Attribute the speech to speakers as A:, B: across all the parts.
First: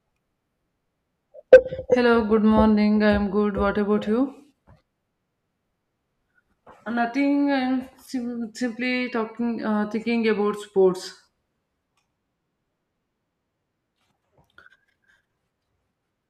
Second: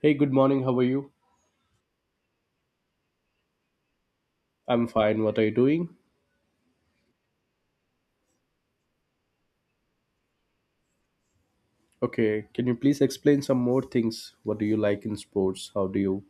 A: Hey, good morning. How are you?
B: Hello, good morning. I'm good. What about you?
A: I'm fine. What are you doing?
B: Nothing. I'm simply talking, thinking about sports.
A: Okay, can you please explain some more things? What do you like in sports? How do you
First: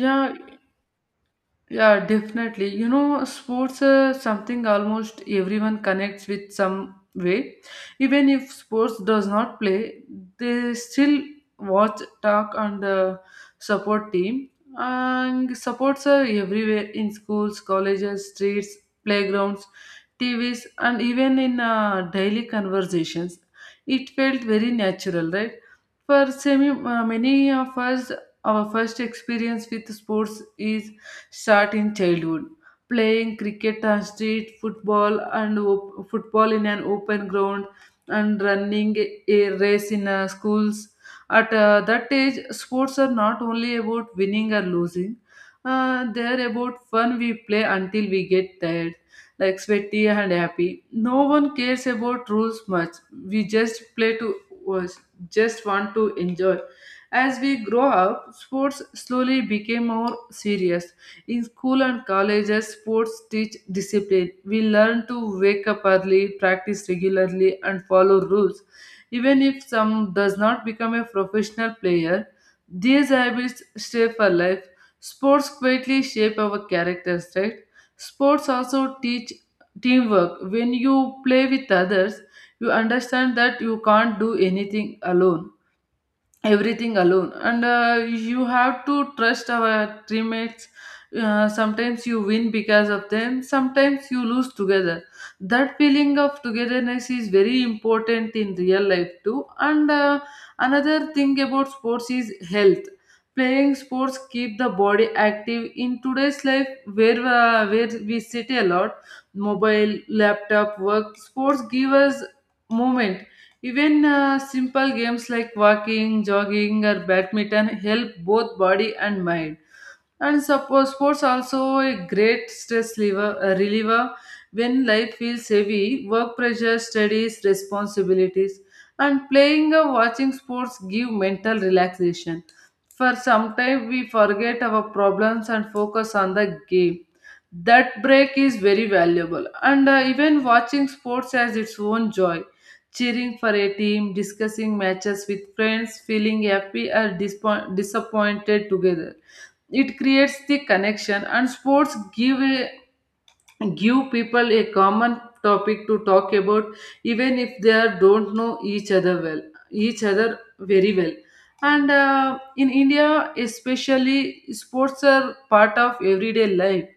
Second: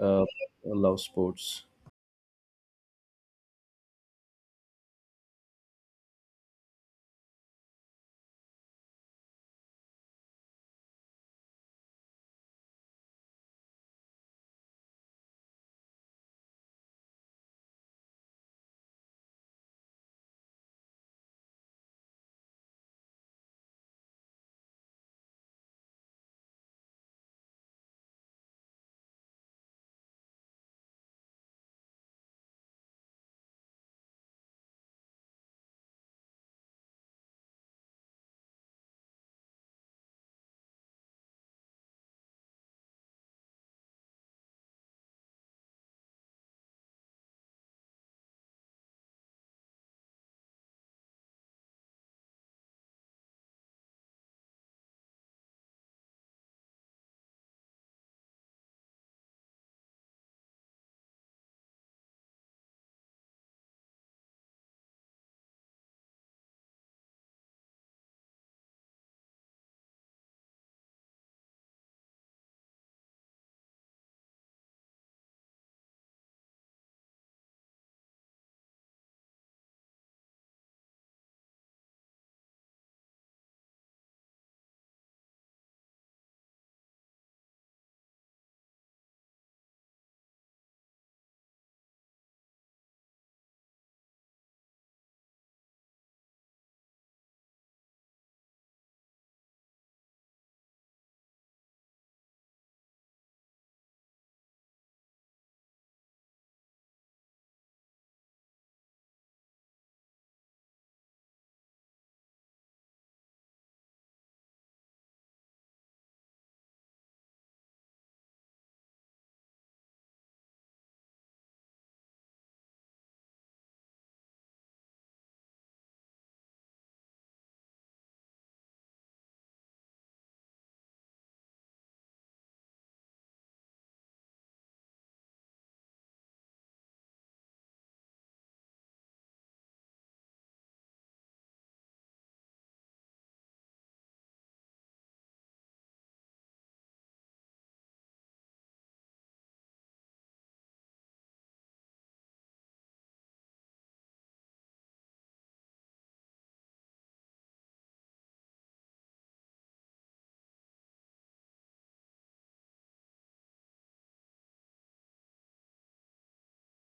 A: uh, love sports?
B: Yeah, definitely. You know, sports something almost everyone connects with some way. Even if sports does not play, they still watch, talk, and support team. And supports are everywhere in schools, colleges, streets, playgrounds, TVs, and even in daily conversations. It felt very natural, right? For many of us, our first experience with sports is start in childhood. Playing cricket and street football and football in an open ground and running a race in schools. At that age, sports are not only about winning or losing. They are about fun we play until we get tired, like sweaty and happy. No one cares about rules much. We just play to was just want to enjoy. As we grow up, sports slowly became more serious. In school and colleges, sports teach discipline. We learn to wake up early, practice regularly, and follow rules. Even if some does not become a professional player, these habits stay for life. Sports quietly shape our characters, right? Sports also teach teamwork. When you play with others, you understand that you can't do anything alone everything alone, and you have to trust our teammates. Sometimes you win because of them, sometimes you lose together. That feeling of togetherness is very important in real life too. And another thing about sports is health. Playing sports keep the body active in today's life, where where we sit a lot. Mobile, laptop work, sports give us movement. Even simple games like walking, jogging, or badminton help both body and mind. And suppose sports also a great stress reliever when life feels heavy, work pressure, studies, responsibilities, and playing or watching sports give mental relaxation. For sometimes we forget our problems and focus on the game. That break is very valuable, and even watching sports has its own joy. Cheering for a team, discussing matches with friends, feeling happy or disappointed together, it creates the connection. And sports give people a common topic to talk about, even if they are don't know each other very well. And in India especially, sports are part of everyday life.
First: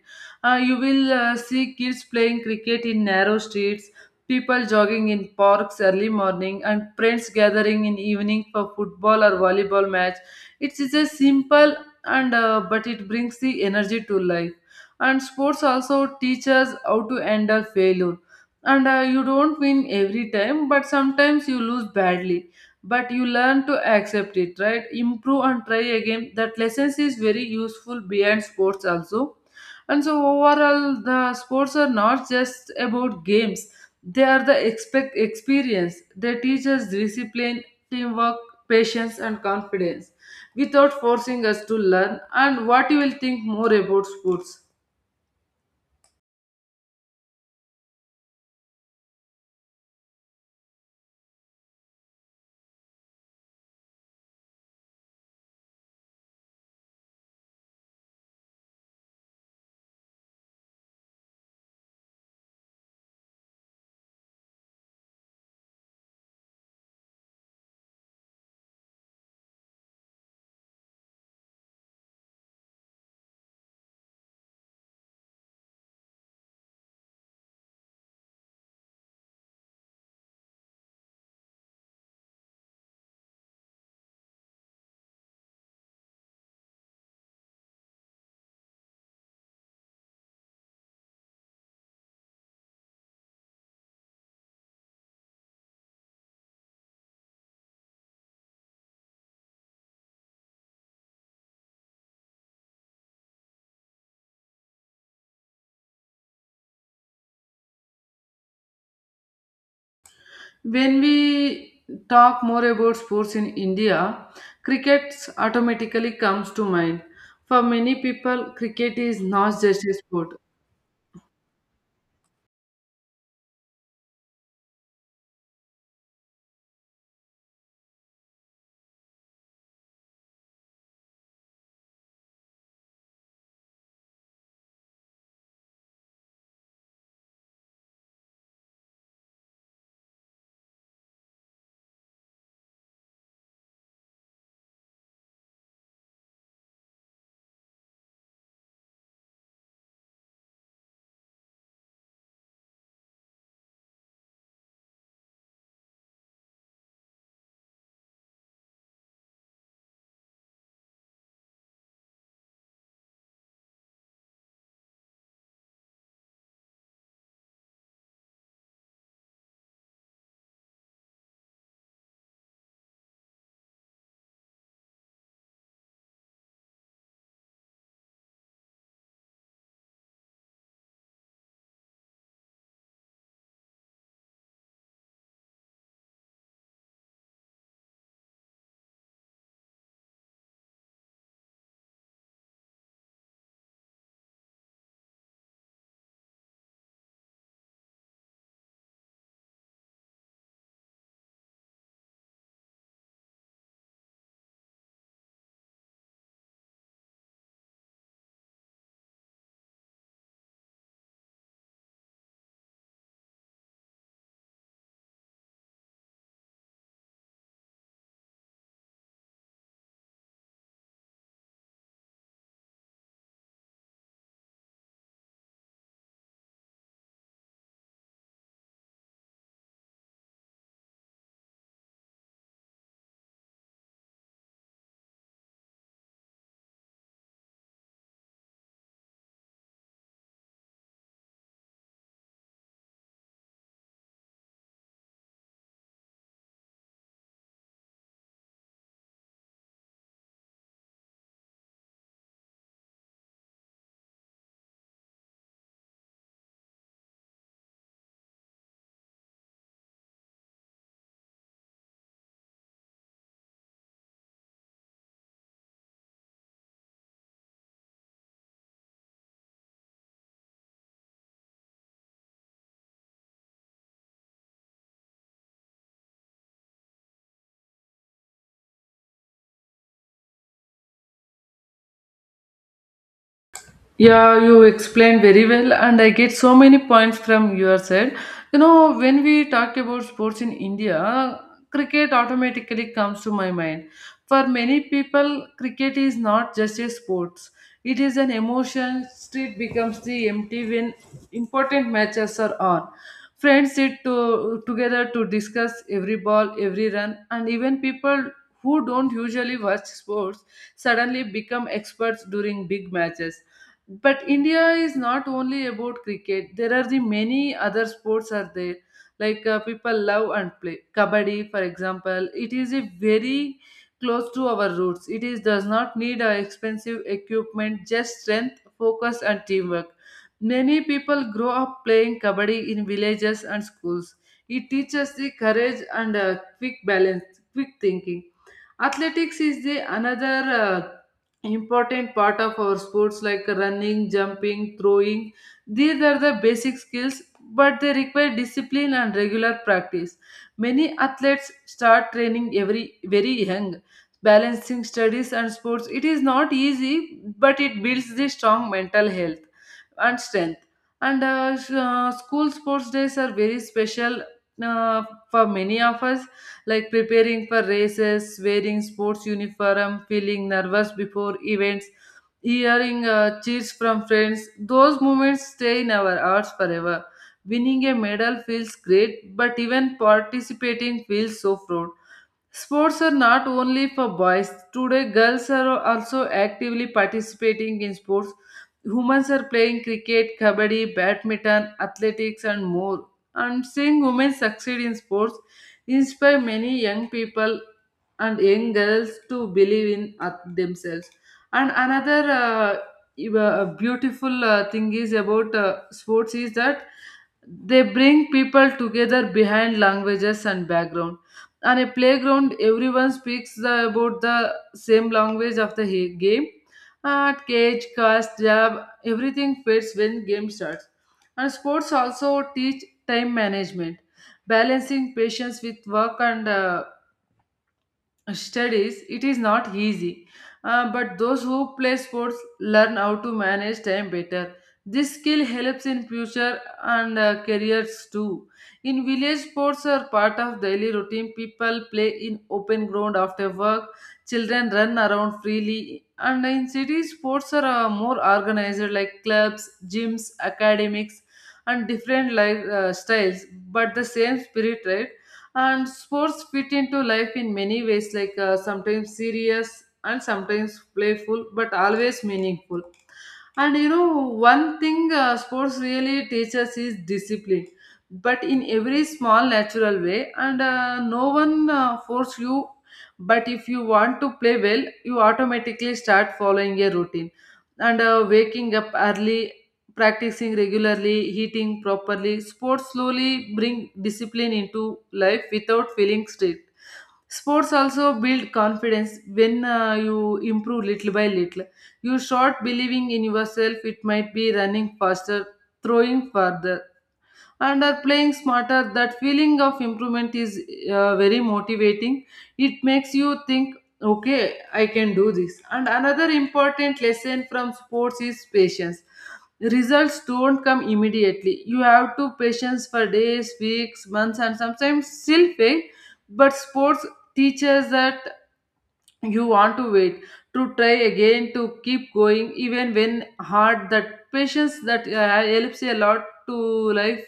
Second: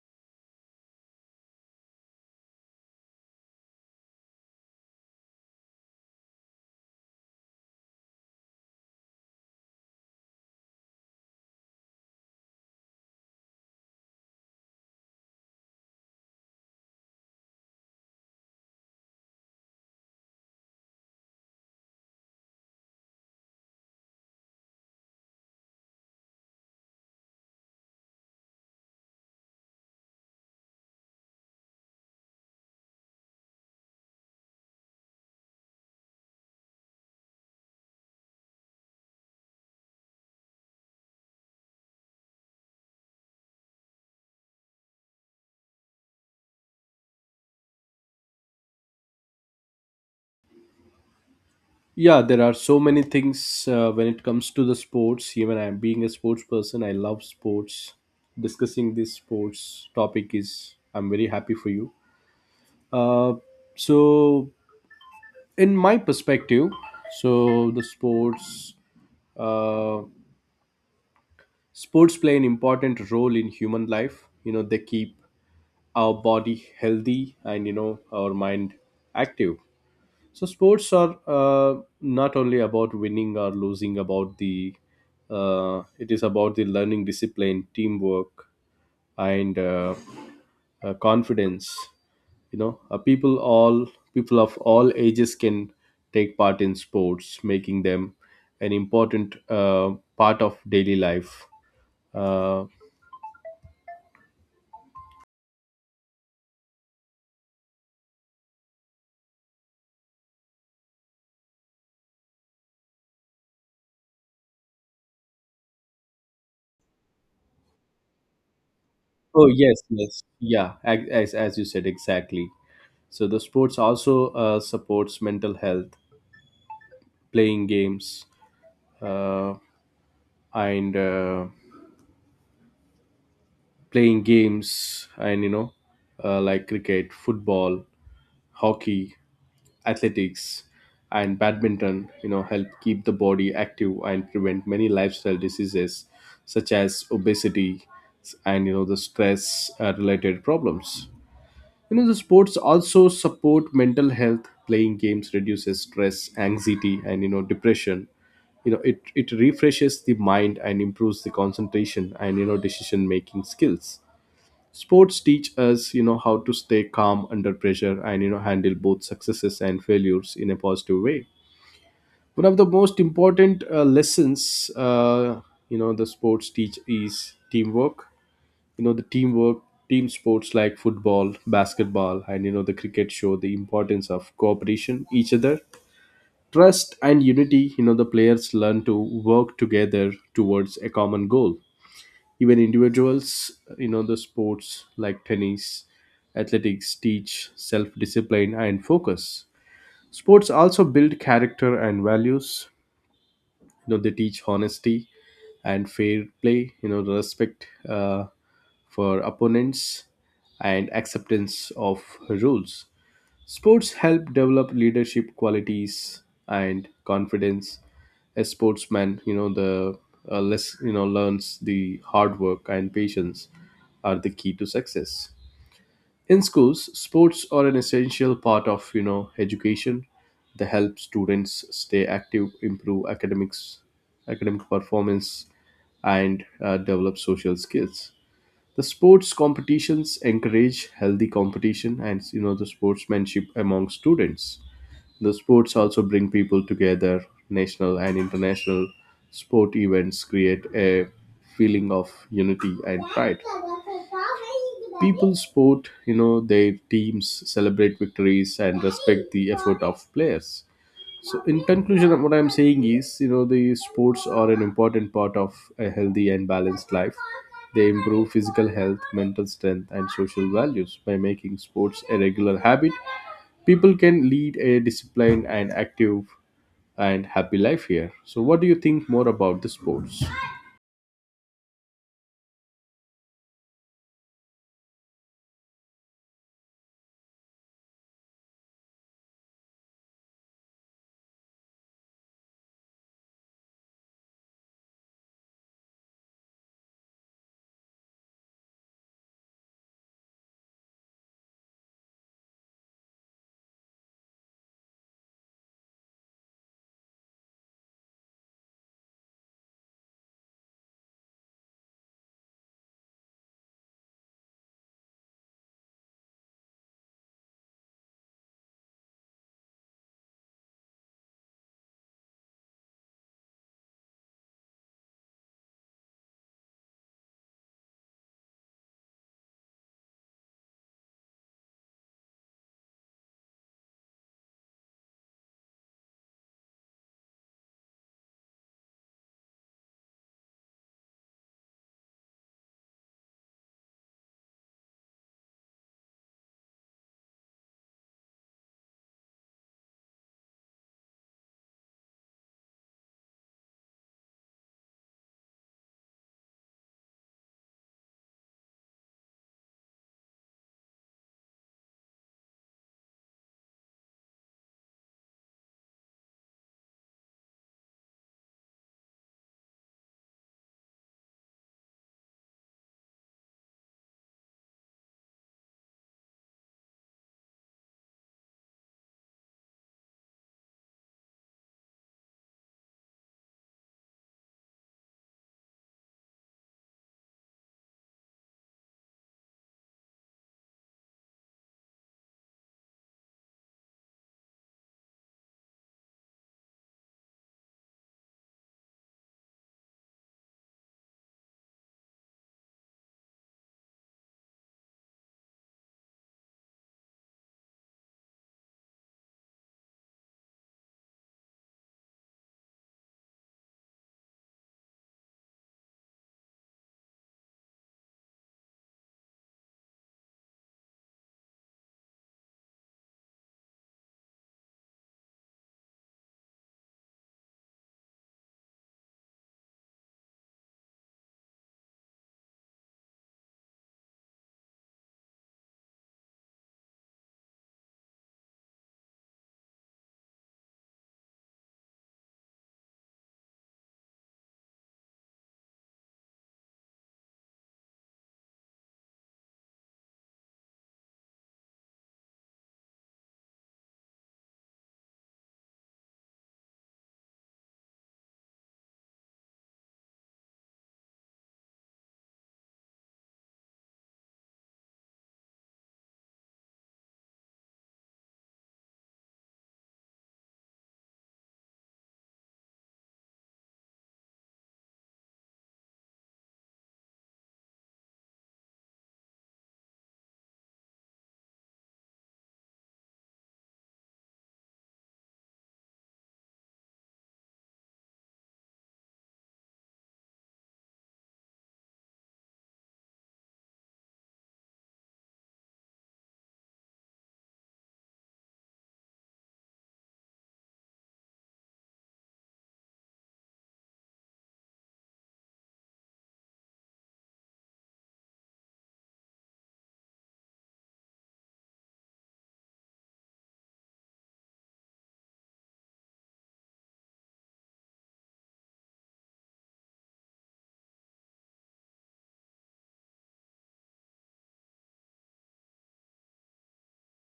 B: You will see kids playing cricket in narrow streets, people jogging in parks early morning, and friends gathering in evening for football or volleyball match. It is a simple, and but it brings the energy to life. And sports also teach us how to handle failure. And you don't win every time, but sometimes you lose badly. But you learn to accept it, right, improve and try again. That lessons is very useful behind sports also. And so overall, the sports are not just about games, they are the expect experience. They teach us discipline, teamwork, patience, and confidence without forcing us to learn. And what you will think more about sports?
A: Yeah, there are so many things when it comes to the sports. Even I'm being a sports person, I love sports. Discussing this sports topic is, I'm very happy for you. Uh, so, in my perspective, so the sports uh, sports play an important role in human life, you know. They keep our body healthy and, you know, our mind active. So sports are, not only about winning or losing, about the it is about the learning, discipline, teamwork, and confidence. you know uh, people all People of all ages can take part in sports, making them an important, part of daily life. uh,
B: When we talk more about sports in India, cricket automatically comes to mind. For many people, cricket is
A: oh
B: not
A: yes,
B: just a
A: yes,
B: sport.
A: yeah, as you said, exactly. So the sports also, supports mental health, playing games, uh, and uh, playing games, and, you know, like cricket, football, hockey, athletics, and badminton, you know, help keep the body active and prevent many lifestyle diseases such as obesity and, you know, the stress related problems. You know, the sports also support mental health. Playing games reduces stress, anxiety, and, you know, depression. You know, it refreshes the mind and improves the concentration and, you know, decision making skills. Sports teach us, you know, how to stay calm under pressure and, you know, handle both successes and failures in a positive way. One of the most important lessons, you know, the sports teach is teamwork. You know the teamwork Team sports like football, basketball, and, you know, the cricket show the importance of cooperation each other, trust, and unity. You know, the players learn to work together towards a common goal. Even individuals, you know, the sports like tennis, athletics teach self discipline and focus. Sports also build character and values. You know, they teach honesty and fair play, you know, respect for opponents and acceptance of rules. Sports help develop leadership qualities and confidence. A sportsman, you know, learns the hard work and patience are the key to success. In schools, sports are an essential part of, you know, education. They help students stay active, improve academic performance, and develop social skills. The sports competitions encourage healthy competition and, you know, the sportsmanship among students. The sports also bring people together. National and international sport events create a feeling of unity and pride. People sport, you know, their teams, celebrate victories, and respect the effort of players. So, in conclusion, what I'm saying is, you know, the sports are an important part of a healthy and balanced life. They improve physical health, mental strength, and social values. By making sports a regular habit, people can lead a disciplined and active and happy life here. So, what do you think more about the sports?
B: Yeah, you explained very well, and I get so many points from your side. You know, when we talk about sports in India, cricket automatically comes to my mind. For many people, cricket is not just a sport, it is an emotion. Street becomes the empty when important matches are on. Friends together to discuss every ball, every run, and even people who don't usually watch sports suddenly become experts during big matches. But India is not only about cricket. There are the many other sports are there. Like people love and play kabaddi, for example. It is a very close to our roots. It is does not need expensive equipment, just strength, focus, and teamwork. Many people grow up playing kabaddi in villages and schools. It teaches the courage and quick balance, quick thinking. Athletics is the another uh, important part of our sports, like running, jumping, throwing. These are the basic skills, but they require discipline and regular practice. Many athletes start training every very young. Balancing studies and sports, it is not easy, but it builds the strong mental health and strength. And school sports days are very special uh, for many of us, like preparing for races, wearing sports uniform, feeling nervous before events, hearing cheers from friends. Those moments stay in our hearts forever. Winning a medal feels great, but even participating feels so proud. Sports are not only for boys. Today, girls are also actively participating in sports. Humans are playing cricket, kabaddi, badminton, athletics, and more. And seeing women succeed in sports inspire many young people and young girls to believe in themselves. And another beautiful thing is about sports is that they bring people together behind languages and background. On a playground, everyone speaks about the same language of the game. At caste, job, everything fits when game starts. And sports also teach time management. Balancing patience with work and studies, it is not easy. But those who play sports learn how to manage time better. This skill helps in future and careers too. In village, sports are part of daily routine. People play in open ground after work. Children run around freely. And in cities, sports are more organized, like clubs, gyms, academics, and different life styles. But the same spirit, right? And sports fit into life in many ways, like sometimes serious and sometimes playful but always meaningful. And you know, one thing sports really teaches is discipline, but in every small natural way. And no one force you, but if you want to play well, you automatically start following a routine. And waking up early, practicing regularly, eating properly, sports slowly bring discipline into life without feeling strict. Sports also build confidence. When you improve little by little, you start believing in yourself. It might be running faster, throwing farther, and are playing smarter. That feeling of improvement is very motivating. It makes you think, okay, I can do this. And another important lesson from sports is patience. Results don't come immediately, you have to patience for days, weeks, months, and sometimes still fail. But sports teaches that you want to wait, to try again, to keep going even when hard. That patience, that helps a lot to life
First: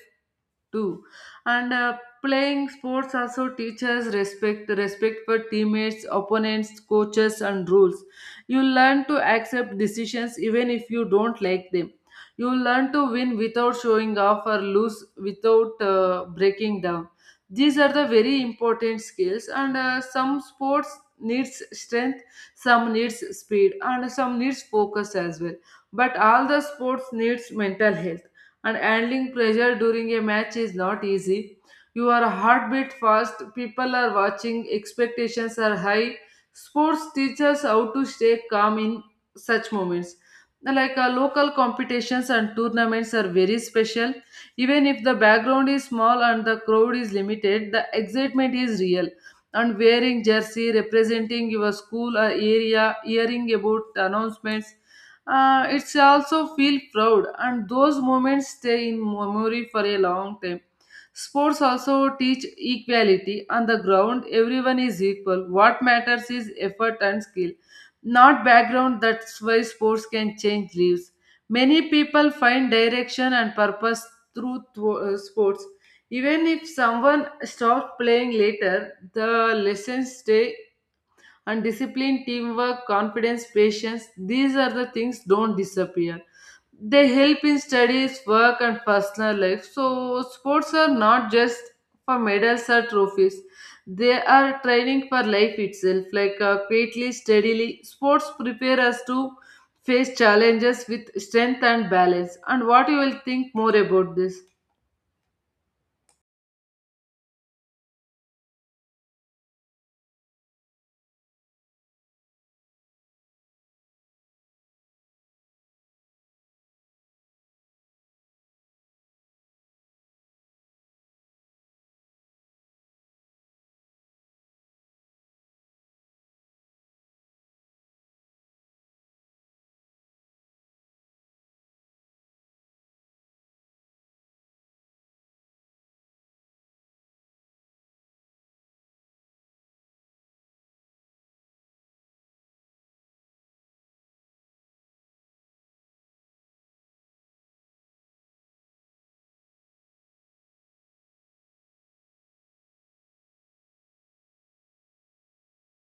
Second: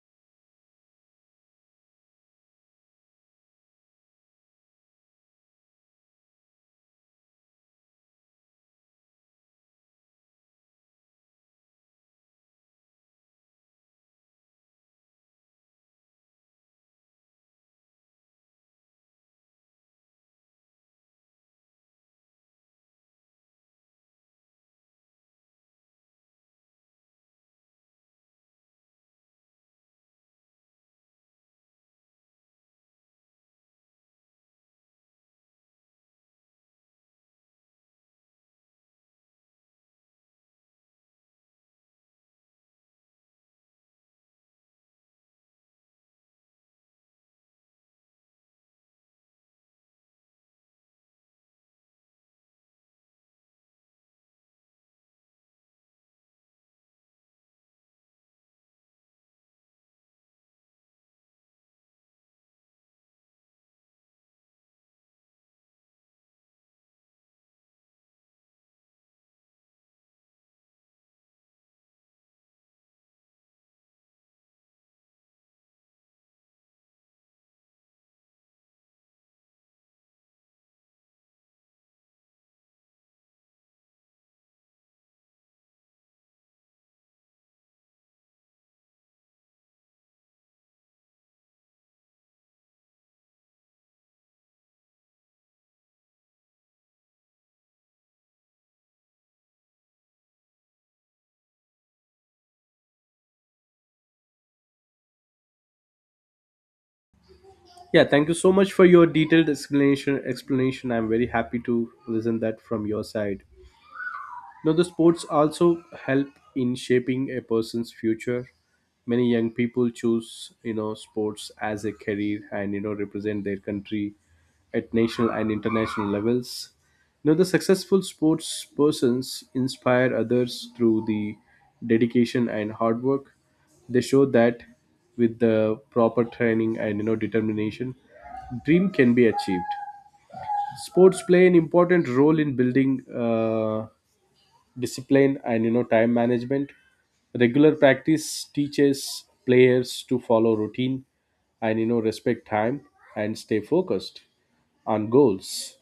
B: too. And playing sports also teaches respect. Respect for teammates, opponents, coaches, and rules. You learn to accept decisions even if you don't like them. You learn to win without showing off, or lose without breaking down. These are the very important skills. And some sports needs strength, some needs speed, and some needs focus as well, but all the sports needs mental health. And handling pressure during a match is not easy. Your heartbeat fast, people are watching, expectations are high. Sports teaches how to stay calm in such moments. Like local competitions and tournaments are very special. Even if the background is small and the crowd is limited, the excitement is real. And wearing jersey, representing your school or area, hearing about announcements, it's also feel proud. And those moments stay in memory for a long time. Sports also teach equality. On the ground, everyone is equal. What matters is effort and skill, not background. That's why sports can change lives. Many people find direction and purpose through sports. Even if someone stops playing later, the lessons stay. And discipline, teamwork, confidence, patience, these are the things don't disappear. They help in studies, work, and personal life. So sports are not just for medals or trophies, they are training for life itself. Like quietly, steadily, sports prepare us to face challenges with strength and balance. And what you will think more about this?
A: Yeah, thank you so much for your detailed explanation. Explanation. I'm very happy to listen that from your side. Now, the sports also help in shaping a person's future. Many young people choose, you know, sports as a career and, you know, represent their country at national and international levels. Now, the successful sports persons inspire others through the dedication and hard work. They show that with the proper training and, you know, determination, dream can be achieved. Sports play an important role in building. Discipline and, you know, time management. Regular practice teaches players to follow routine and, you know, respect time and stay focused on goals.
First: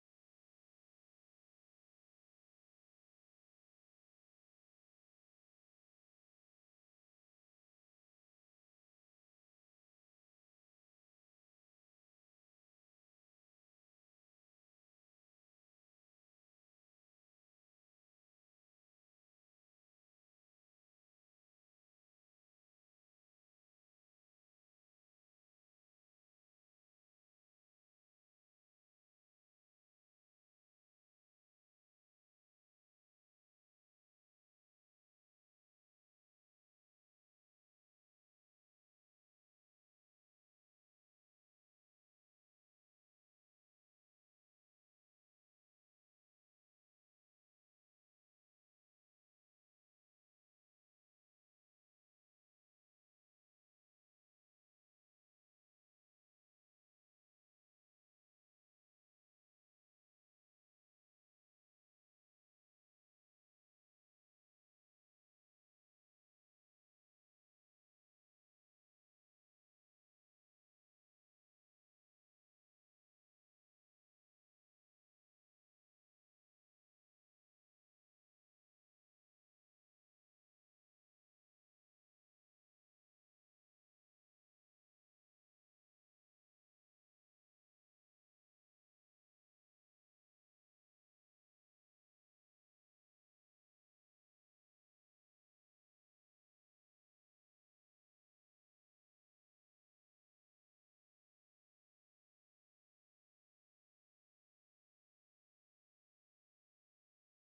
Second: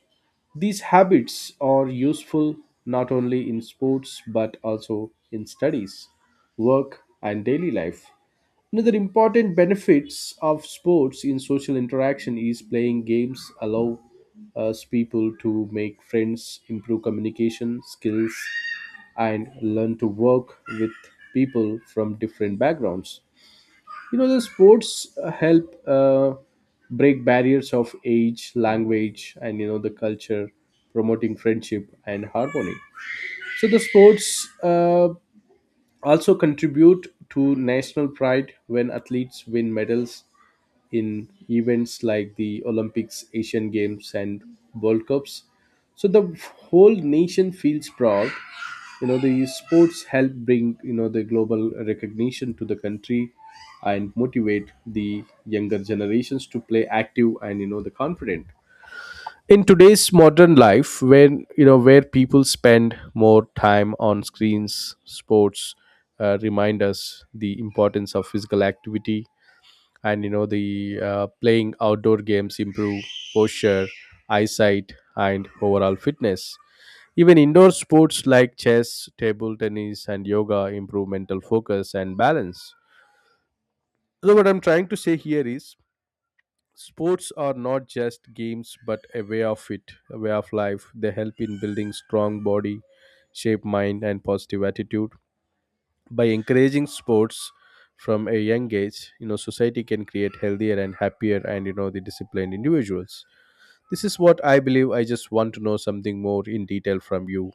A: These habits are useful not only in sports but also in studies, work, and daily life. Another important benefits of sports in social interaction is playing games allow us people to make friends, improve communication skills, and learn to work with people from different backgrounds. You know, the sports help break barriers of age, language, and, you know, the culture, promoting friendship and harmony. So the sports, also contribute to national pride when athletes win medals in events like the Olympics, Asian Games, and World Cups. So the whole nation feels proud. You know, the sports help bring, you know, the global recognition to the country and motivate the younger generations to play active and, you know, the confident in today's modern life, when, you know, where people spend more time on screens, sports remind us the importance of physical activity. And, you know, the playing outdoor games improve posture, eyesight, and overall fitness. Even indoor sports like chess, table tennis, and yoga improve mental focus and balance. So, what I'm trying to say here is, sports are not just games, but a way of life. They help in building strong body, shape mind, and positive attitude. By encouraging sports from a young age, you know, society can create healthier and happier and, you know, the disciplined individuals. This is what I believe. I just want to know something more in detail from you.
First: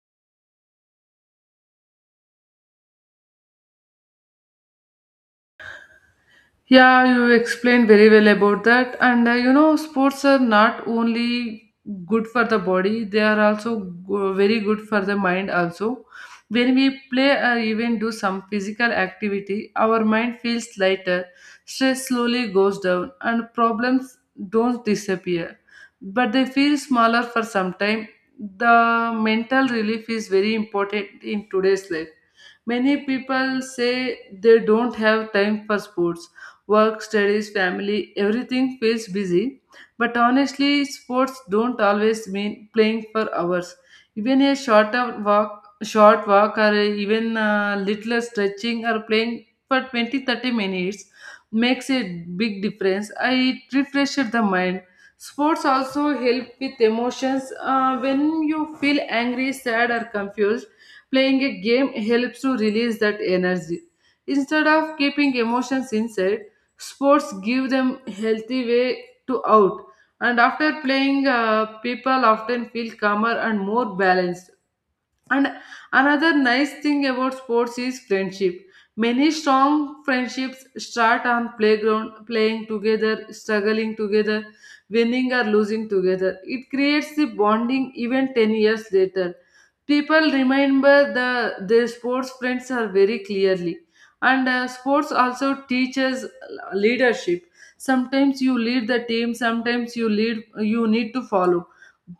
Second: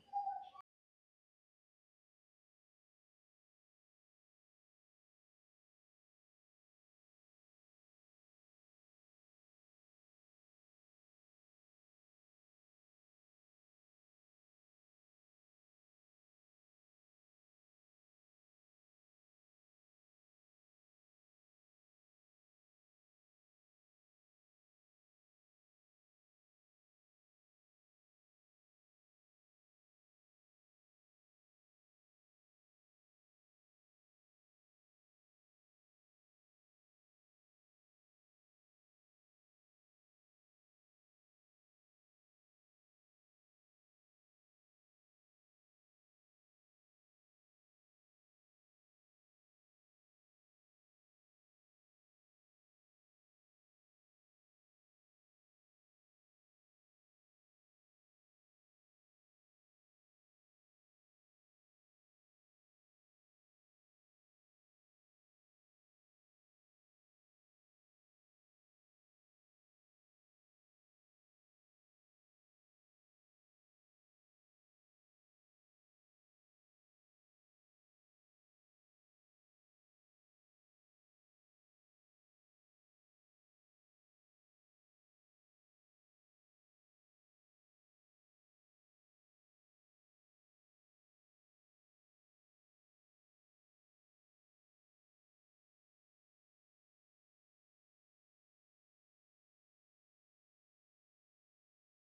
B: Yeah, you explained very well about that. And you know, sports are not only good for the body, they are also very good for the mind, also. When we play or even do some physical activity, our mind feels lighter, stress slowly goes down, and problems don't disappear. But they feel smaller for some time. The mental relief is very important in today's life. Many people say they don't have time for sports. Work, studies, family, everything feels busy. But honestly, sports don't always mean playing for hours. Even a short walk, or even little stretching or playing for 20, 30 minutes makes a big difference. I it refreshes the mind. Sports also help with emotions. When you feel angry, sad, or confused, playing a game helps to release that energy. Instead of keeping emotions inside, sports give them healthy way to out, and after playing, people often feel calmer and more balanced. And another nice thing about sports is friendship. Many strong friendships start on playground, playing together, struggling together, winning or losing together. It creates the bonding even 10 years later. People remember the their sports friends are very clearly. And Sports also teaches leadership. Sometimes you lead the team, sometimes you lead you need to follow.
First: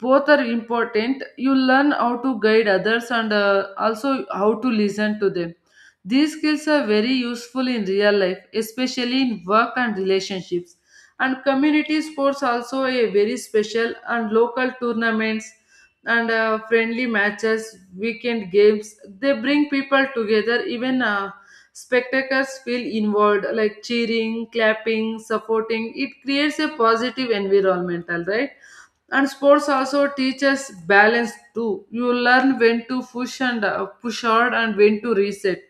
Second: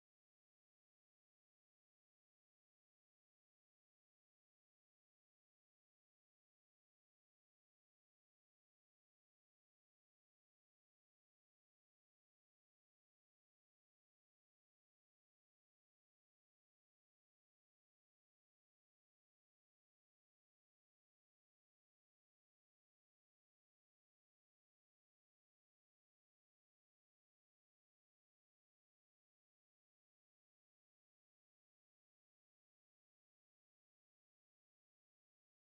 B: Both are important. You learn how to guide others and, also how to listen to them. These skills are very useful in real life, especially in work and relationships. And community sports also a very special, and local tournaments and friendly matches, weekend games, they bring people together. Even spectators feel involved, like cheering, clapping, supporting. It creates a positive environmental, right? And sports also teaches balance too. You learn when to push and, push hard, and when to reset,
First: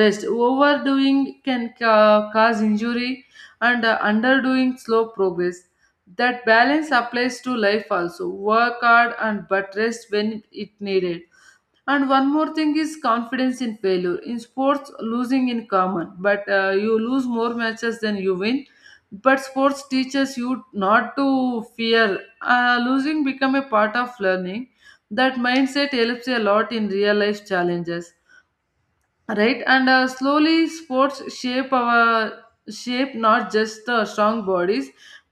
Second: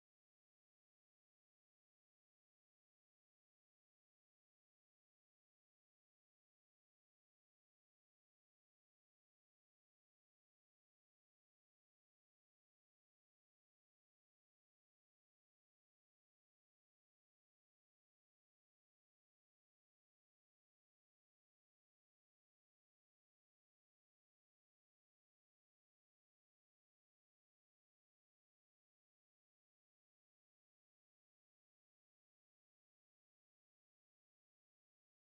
B: rest. Overdoing can cause injury, and underdoing slow progress. That balance applies to life also. Work hard and but rest when it needed. And one more thing is confidence in failure. In sports, losing in common, but you lose more matches than you win. But sports teaches you not to fear. Losing become a part of learning. That mindset helps a lot in real life challenges, right? and Slowly sports shape our shape not just the strong bodies,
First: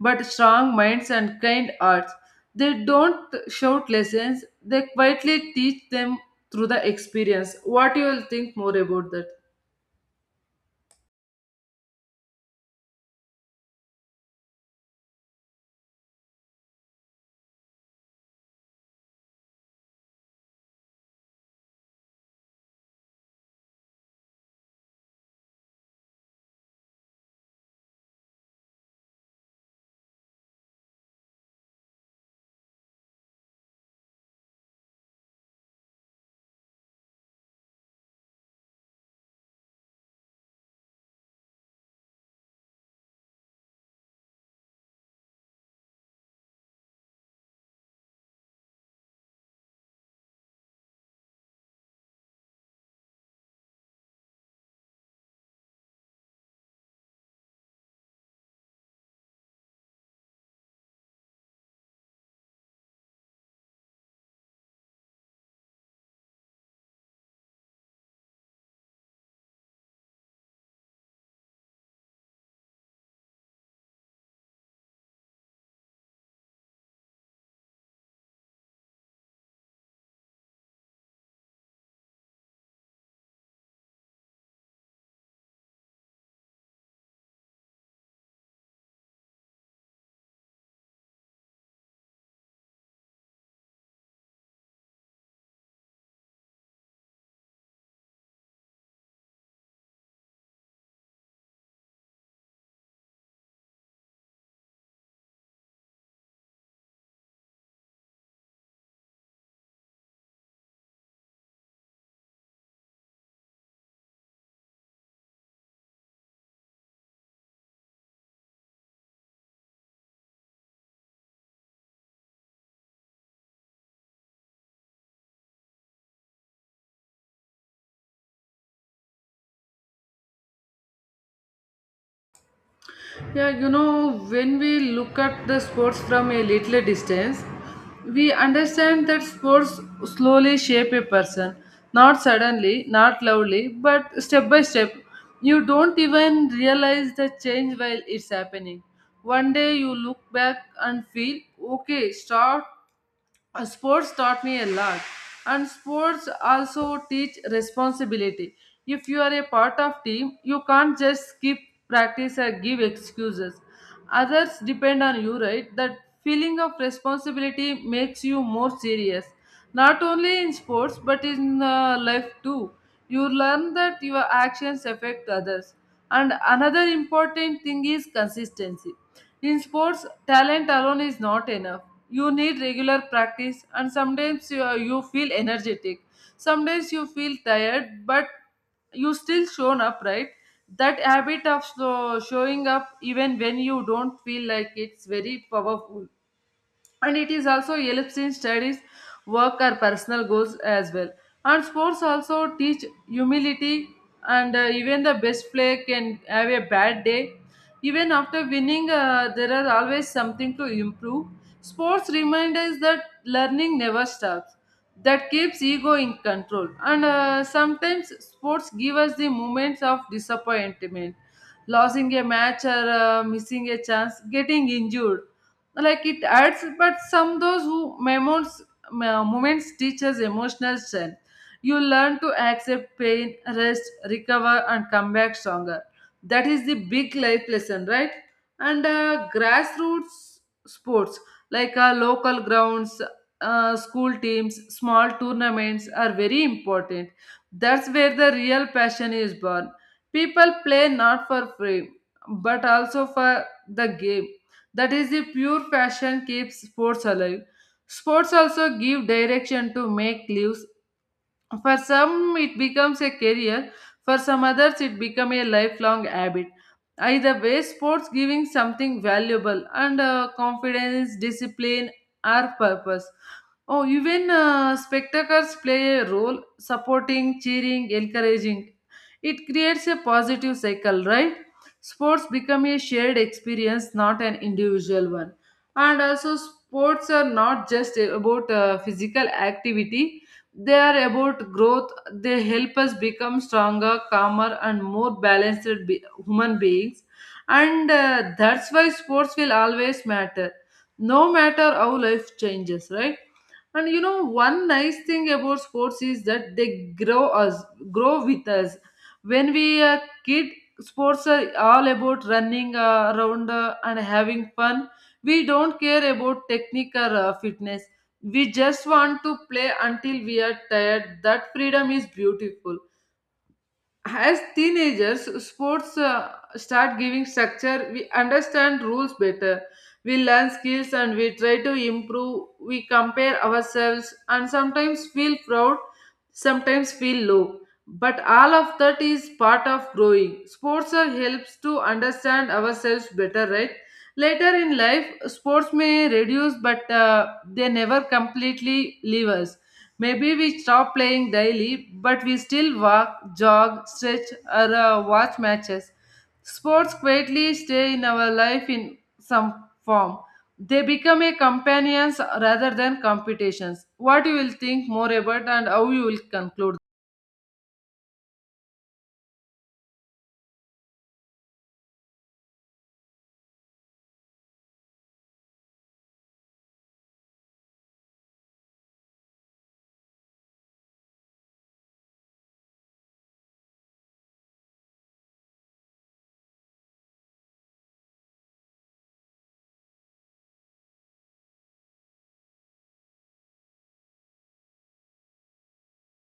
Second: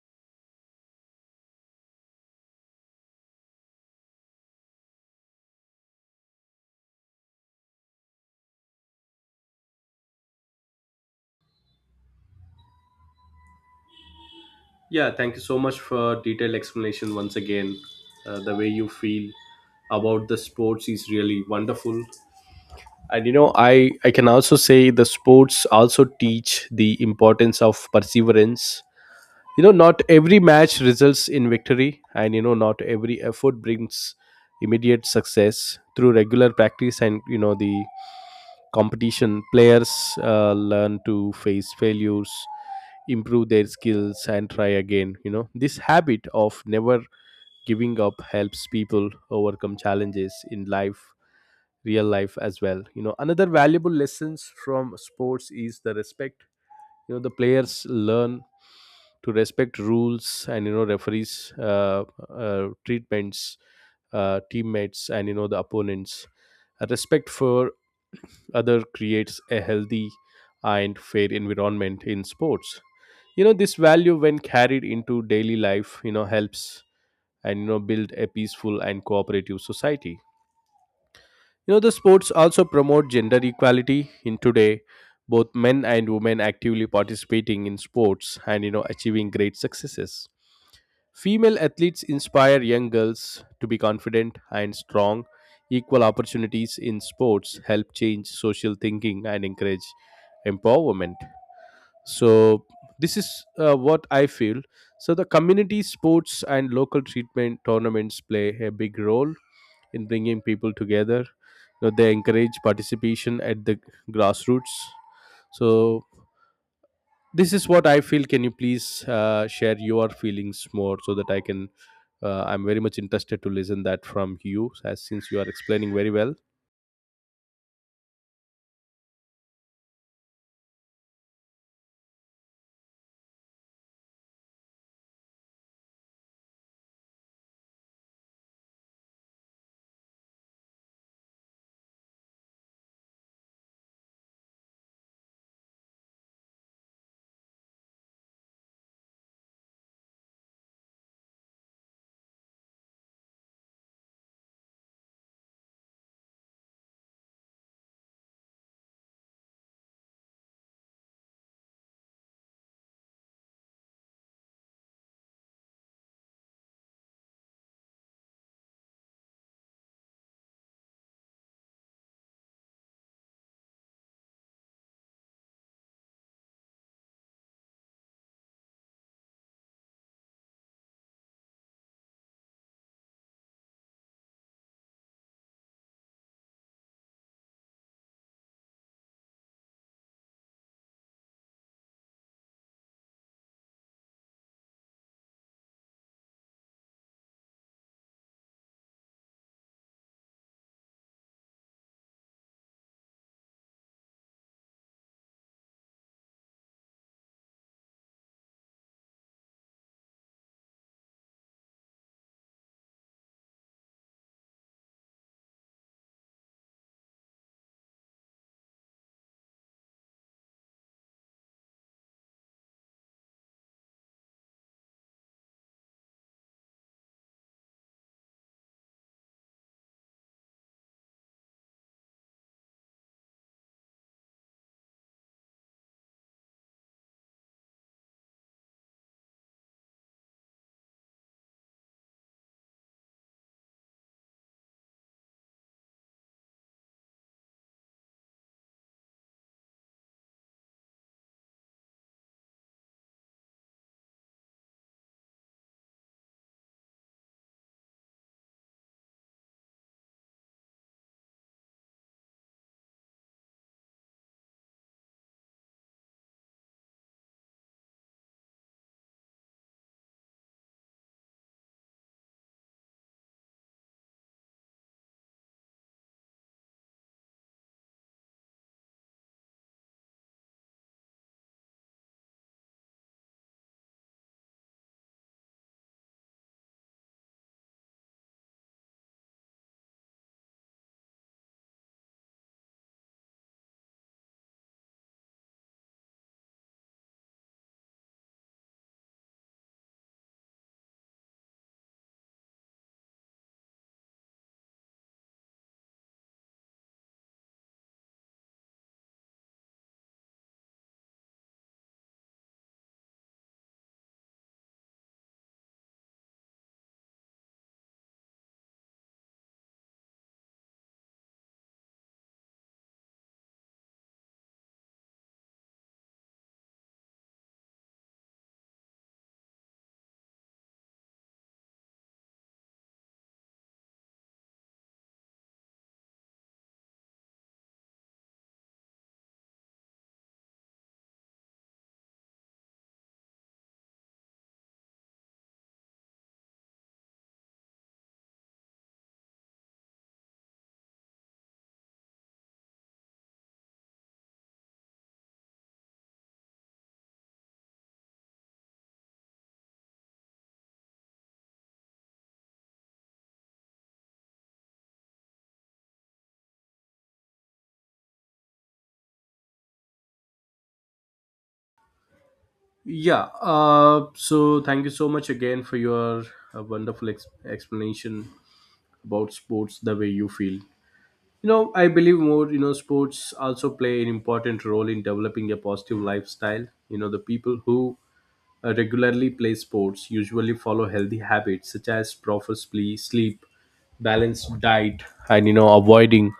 B: but strong minds and kind hearts. They don't shout lessons, they quietly teach them through the experience. What you will think more about that?
A: Yeah, thank you so much for detailed explanation once again. The way you feel about the sports is really wonderful, and you know, I can also say the sports also teach the importance of perseverance. You know, not every match results in victory, and, you know, not every effort brings immediate success. Through regular practice and, you know, the competition, players learn to face failures, improve their skills, and try again. You know, this habit of never giving up helps people overcome challenges in life, real life as well. You know, another valuable lessons from sports is the respect. You know, the players learn to respect rules and, you know, referees, treatments, teammates, and, you know, the opponents. Respect for other creates a healthy and fair environment in sports. You know, this value, when carried into daily life, you know, helps and, you know, build a peaceful and cooperative society. You know, the sports also promote gender equality in today. Both men and women actively participating in sports and, you know, achieving great successes. Female athletes inspire young girls to be confident and strong. Equal opportunities in sports help change social thinking and encourage empowerment. So this is what I feel. So the community sports and local treatment tournaments play a big role in bringing people together. You know, they encourage participation at the grassroots. So this is what I feel. Can you please share your feelings more so that I can? I'm very much interested to listen that from you, as since you are explaining very well.
B: Yeah, you know, when we look at the sports from a little distance, we understand that sports slowly shape a person, not suddenly, not loudly, but step by step. You don't even realize the change while it's happening. One day you look back and feel, okay, start, sports taught me a lot. And sports also teach responsibility. If you are a part of team, you can't just skip practice or give excuses. Others depend on you, right? That feeling of responsibility makes you more serious, not only in sports but in life too. You learn that your actions affect others. And another important thing is consistency. In sports, talent alone is not enough. You need regular practice, and sometimes you, you feel energetic. Sometimes you feel tired, but you still shown up, right? That habit of showing up even when you don't feel like it's very powerful, and it is also helps in studies, work or personal goals as well. And sports also teach humility, and even the best player can have a bad day. Even after winning, there are always something to improve. Sports remind us that learning never stops. That keeps ego in control. And Sometimes sports give us the moments of disappointment, losing a match or missing a chance, getting injured, like it adds. But some those who moments, moments teach us emotional strength. You learn to accept pain, rest, recover, and come back stronger. That is the big life lesson, right? and Grassroots sports, like local grounds, school teams, small tournaments, are very important. That's where the real passion is born. People play not for fame, but also for the game. That is the pure passion keeps sports alive. Sports also give direction to make lives. For some, it becomes a career. For some others, it becomes a lifelong habit. Either way, sports giving something valuable, and confidence, discipline, or purpose. Oh, even spectators play a role, supporting, cheering, encouraging. It creates a positive cycle, right? Sports become a shared experience, not an individual one. And also, sports are not just about physical activity, they are about growth. They help us become stronger, calmer, and more balanced human beings. And That's why sports will always matter, no matter how life changes, right? And you know, one nice thing about sports is that they grow with us. When we are kid, sports are all about running around and having fun. We don't care about technique or fitness. We just want to play until we are tired. That freedom is beautiful. As teenagers, sports start giving structure. We understand rules better. We learn skills and we try to improve. We compare ourselves and sometimes feel proud, sometimes feel low. But all of that is part of growing. Sports helps to understand ourselves better, right? Later in life, sports may reduce, but they never completely leave us. Maybe we stop playing daily, but we still walk, jog, stretch, or watch matches. Sports quietly stay in our life in some form. They become a companions rather than competitions. What you will think more about and how you will conclude?
A: Yeah. So thank you so much again for your wonderful explanation about sports, the way you feel. You know, I believe more. You know, sports also play an important role in developing a positive lifestyle. You know, the people who regularly play sports usually follow healthy habits such as proper sleep, balanced diet, and, you know, avoiding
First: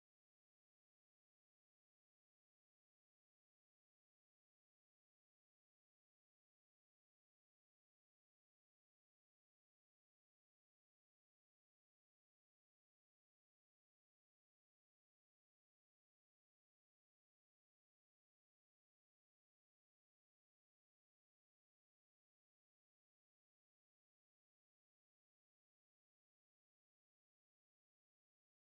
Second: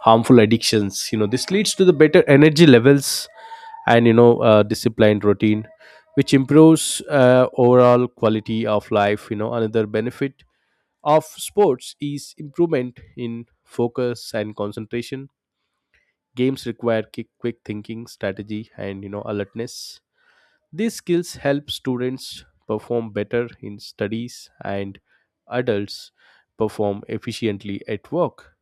A: harmful addictions. You know, this leads to the better energy levels and, you know, disciplined routine, which improves overall quality of life. You know, another benefit of sports is improvement in focus and concentration. Games require quick thinking, strategy, and, you know, alertness. These skills help students perform better in studies, and adults perform efficiently at work.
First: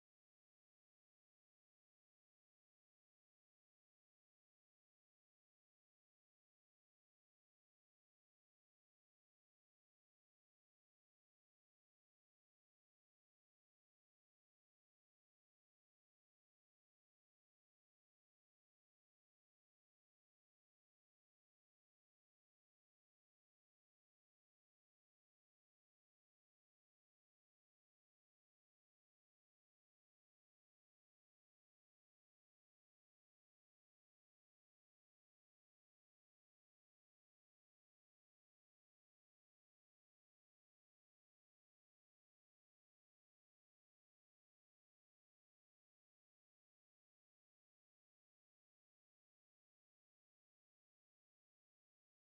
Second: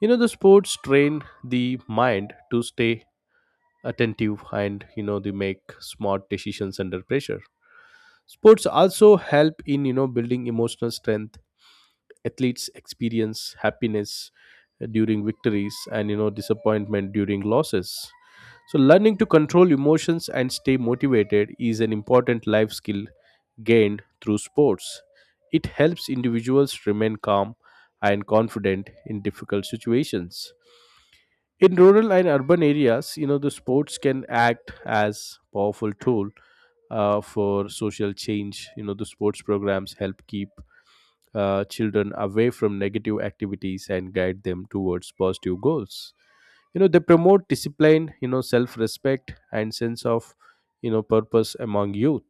A: You know, the sports train the mind to stay attentive and, you know, they make smart decisions under pressure. Sports also help in, you know, building emotional strength. Athletes experience happiness during victories and, you know, disappointment during losses. So, learning to control emotions and stay motivated is an important life skill gained through sports. It helps individuals remain calm and confident in difficult situations. In rural and urban areas, you know, the sports can act as powerful tool for social change. You know, the sports programs help keep children away from negative activities and guide them towards positive goals. You know, they promote discipline, you know, self-respect, and sense of, you know, purpose among youth.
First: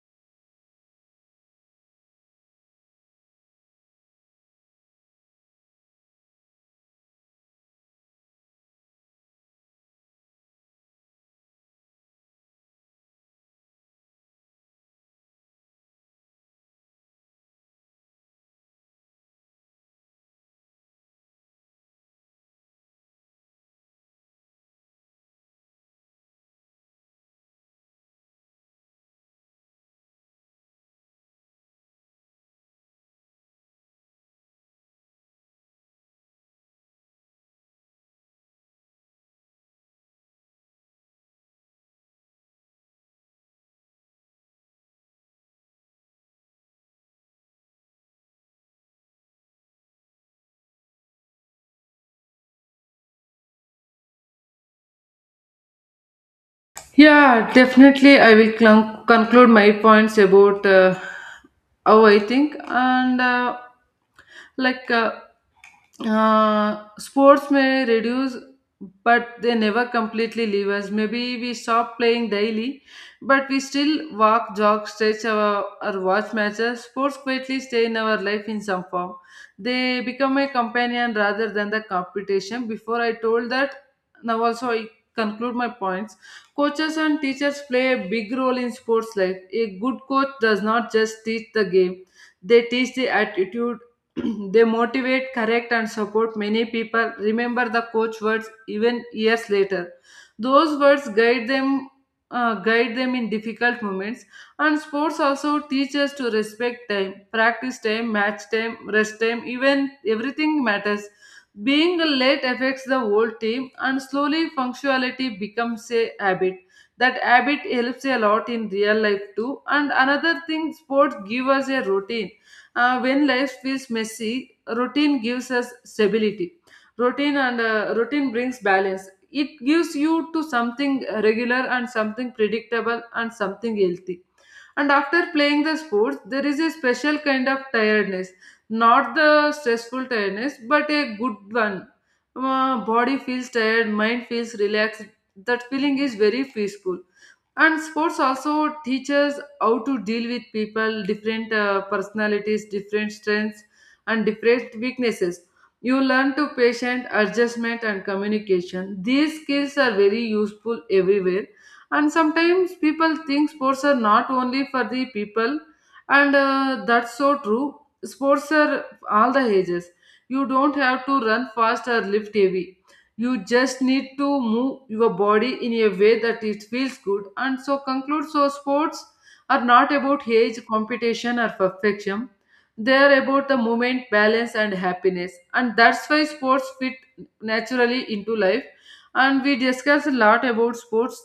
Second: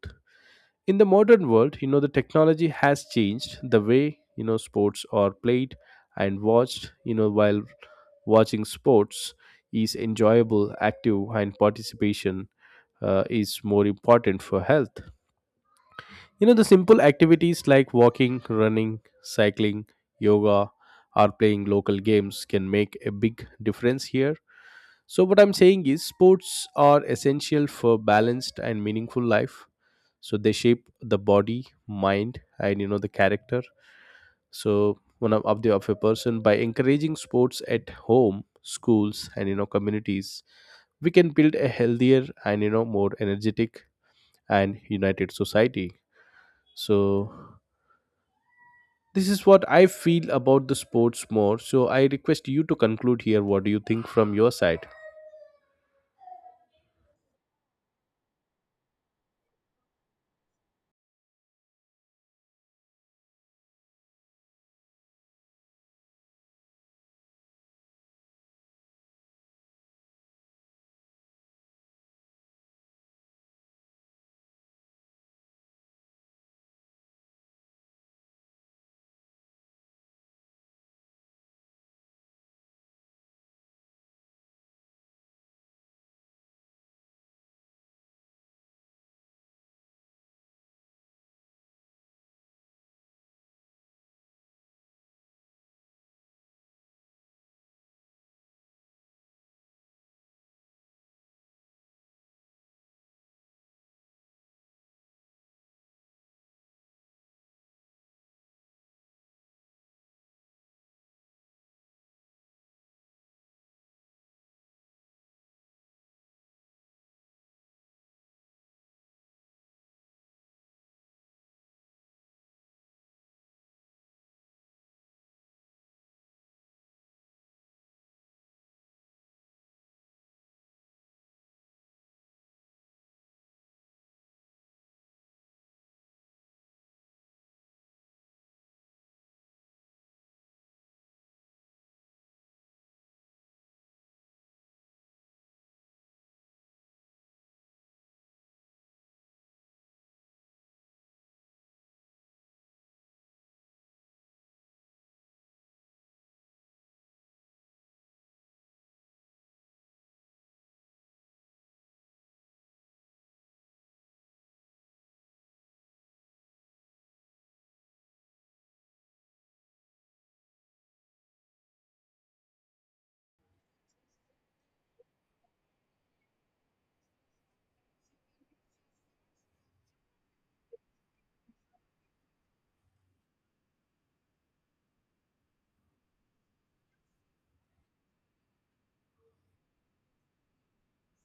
A: In the modern world, you know, the technology has changed the way, you know, sports are played and watched. You know, while watching sports is enjoyable, active and participation is more important for health. You know, the simple activities like walking, running, cycling, yoga, or playing local games can make a big difference here. So, what I'm saying is, sports are essential for balanced and meaningful life. So, they shape the body, mind, and, you know, the character. So, one of a person. By encouraging sports at home, schools, and, you know, communities, we can build a healthier and, you know, more energetic and united society. So, this is what I feel about the sports more. So I request you to conclude here. What do you think from your side?
B: Yeah, definitely. I will conclude my points about, how I think and, like uh, sports may reduce, but they never completely leave us. Maybe we stop playing daily, but we still walk, jog, stretch, or watch matches. Sports quietly stay in our life in some form. They become a companion rather than the competition. Before I told that, now also I conclude my points. Coaches and teachers play a big role in sports life. A good coach does not just teach the game, they teach the attitude, they motivate, correct, and support many people. Remember the coach words even years later. Those words guide them. Guide them in difficult moments. And sports also teach us to respect time, practice time, match time, rest time, even everything matters. Being late affects the whole team, and slowly punctuality becomes a habit. That habit helps a lot in real life too. And another thing, sports give us a routine. When life feels messy, routine gives us stability. Routine brings balance. It gives you to something regular and something predictable and something healthy. And after playing the sports, there is a special kind of tiredness, not the stressful tiredness but a good one. Body feels tired, mind feels relaxed. That feeling is very peaceful. And sports also teaches how to deal with people, different personalities, different strengths, and different weaknesses. You learn to patient, adjustment and communication. These skills are very useful everywhere. And sometimes people think sports are not only for the people, and that's so true. Sports are all the ages. You don't have to run fast or lift heavy. You just need to move your body in a way that it feels good. And so conclude, so sports are not about age, competition or perfection. They are about the movement, balance and happiness. And that's why sports fit naturally into life. And we discussed a lot about sports,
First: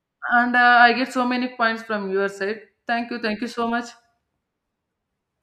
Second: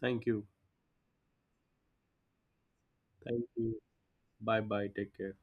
A: Thank you.
B: and I get so many points from your side. Thank you. Thank
A: Thank
B: you so
A: you.
B: much.
A: Bye bye. Take care.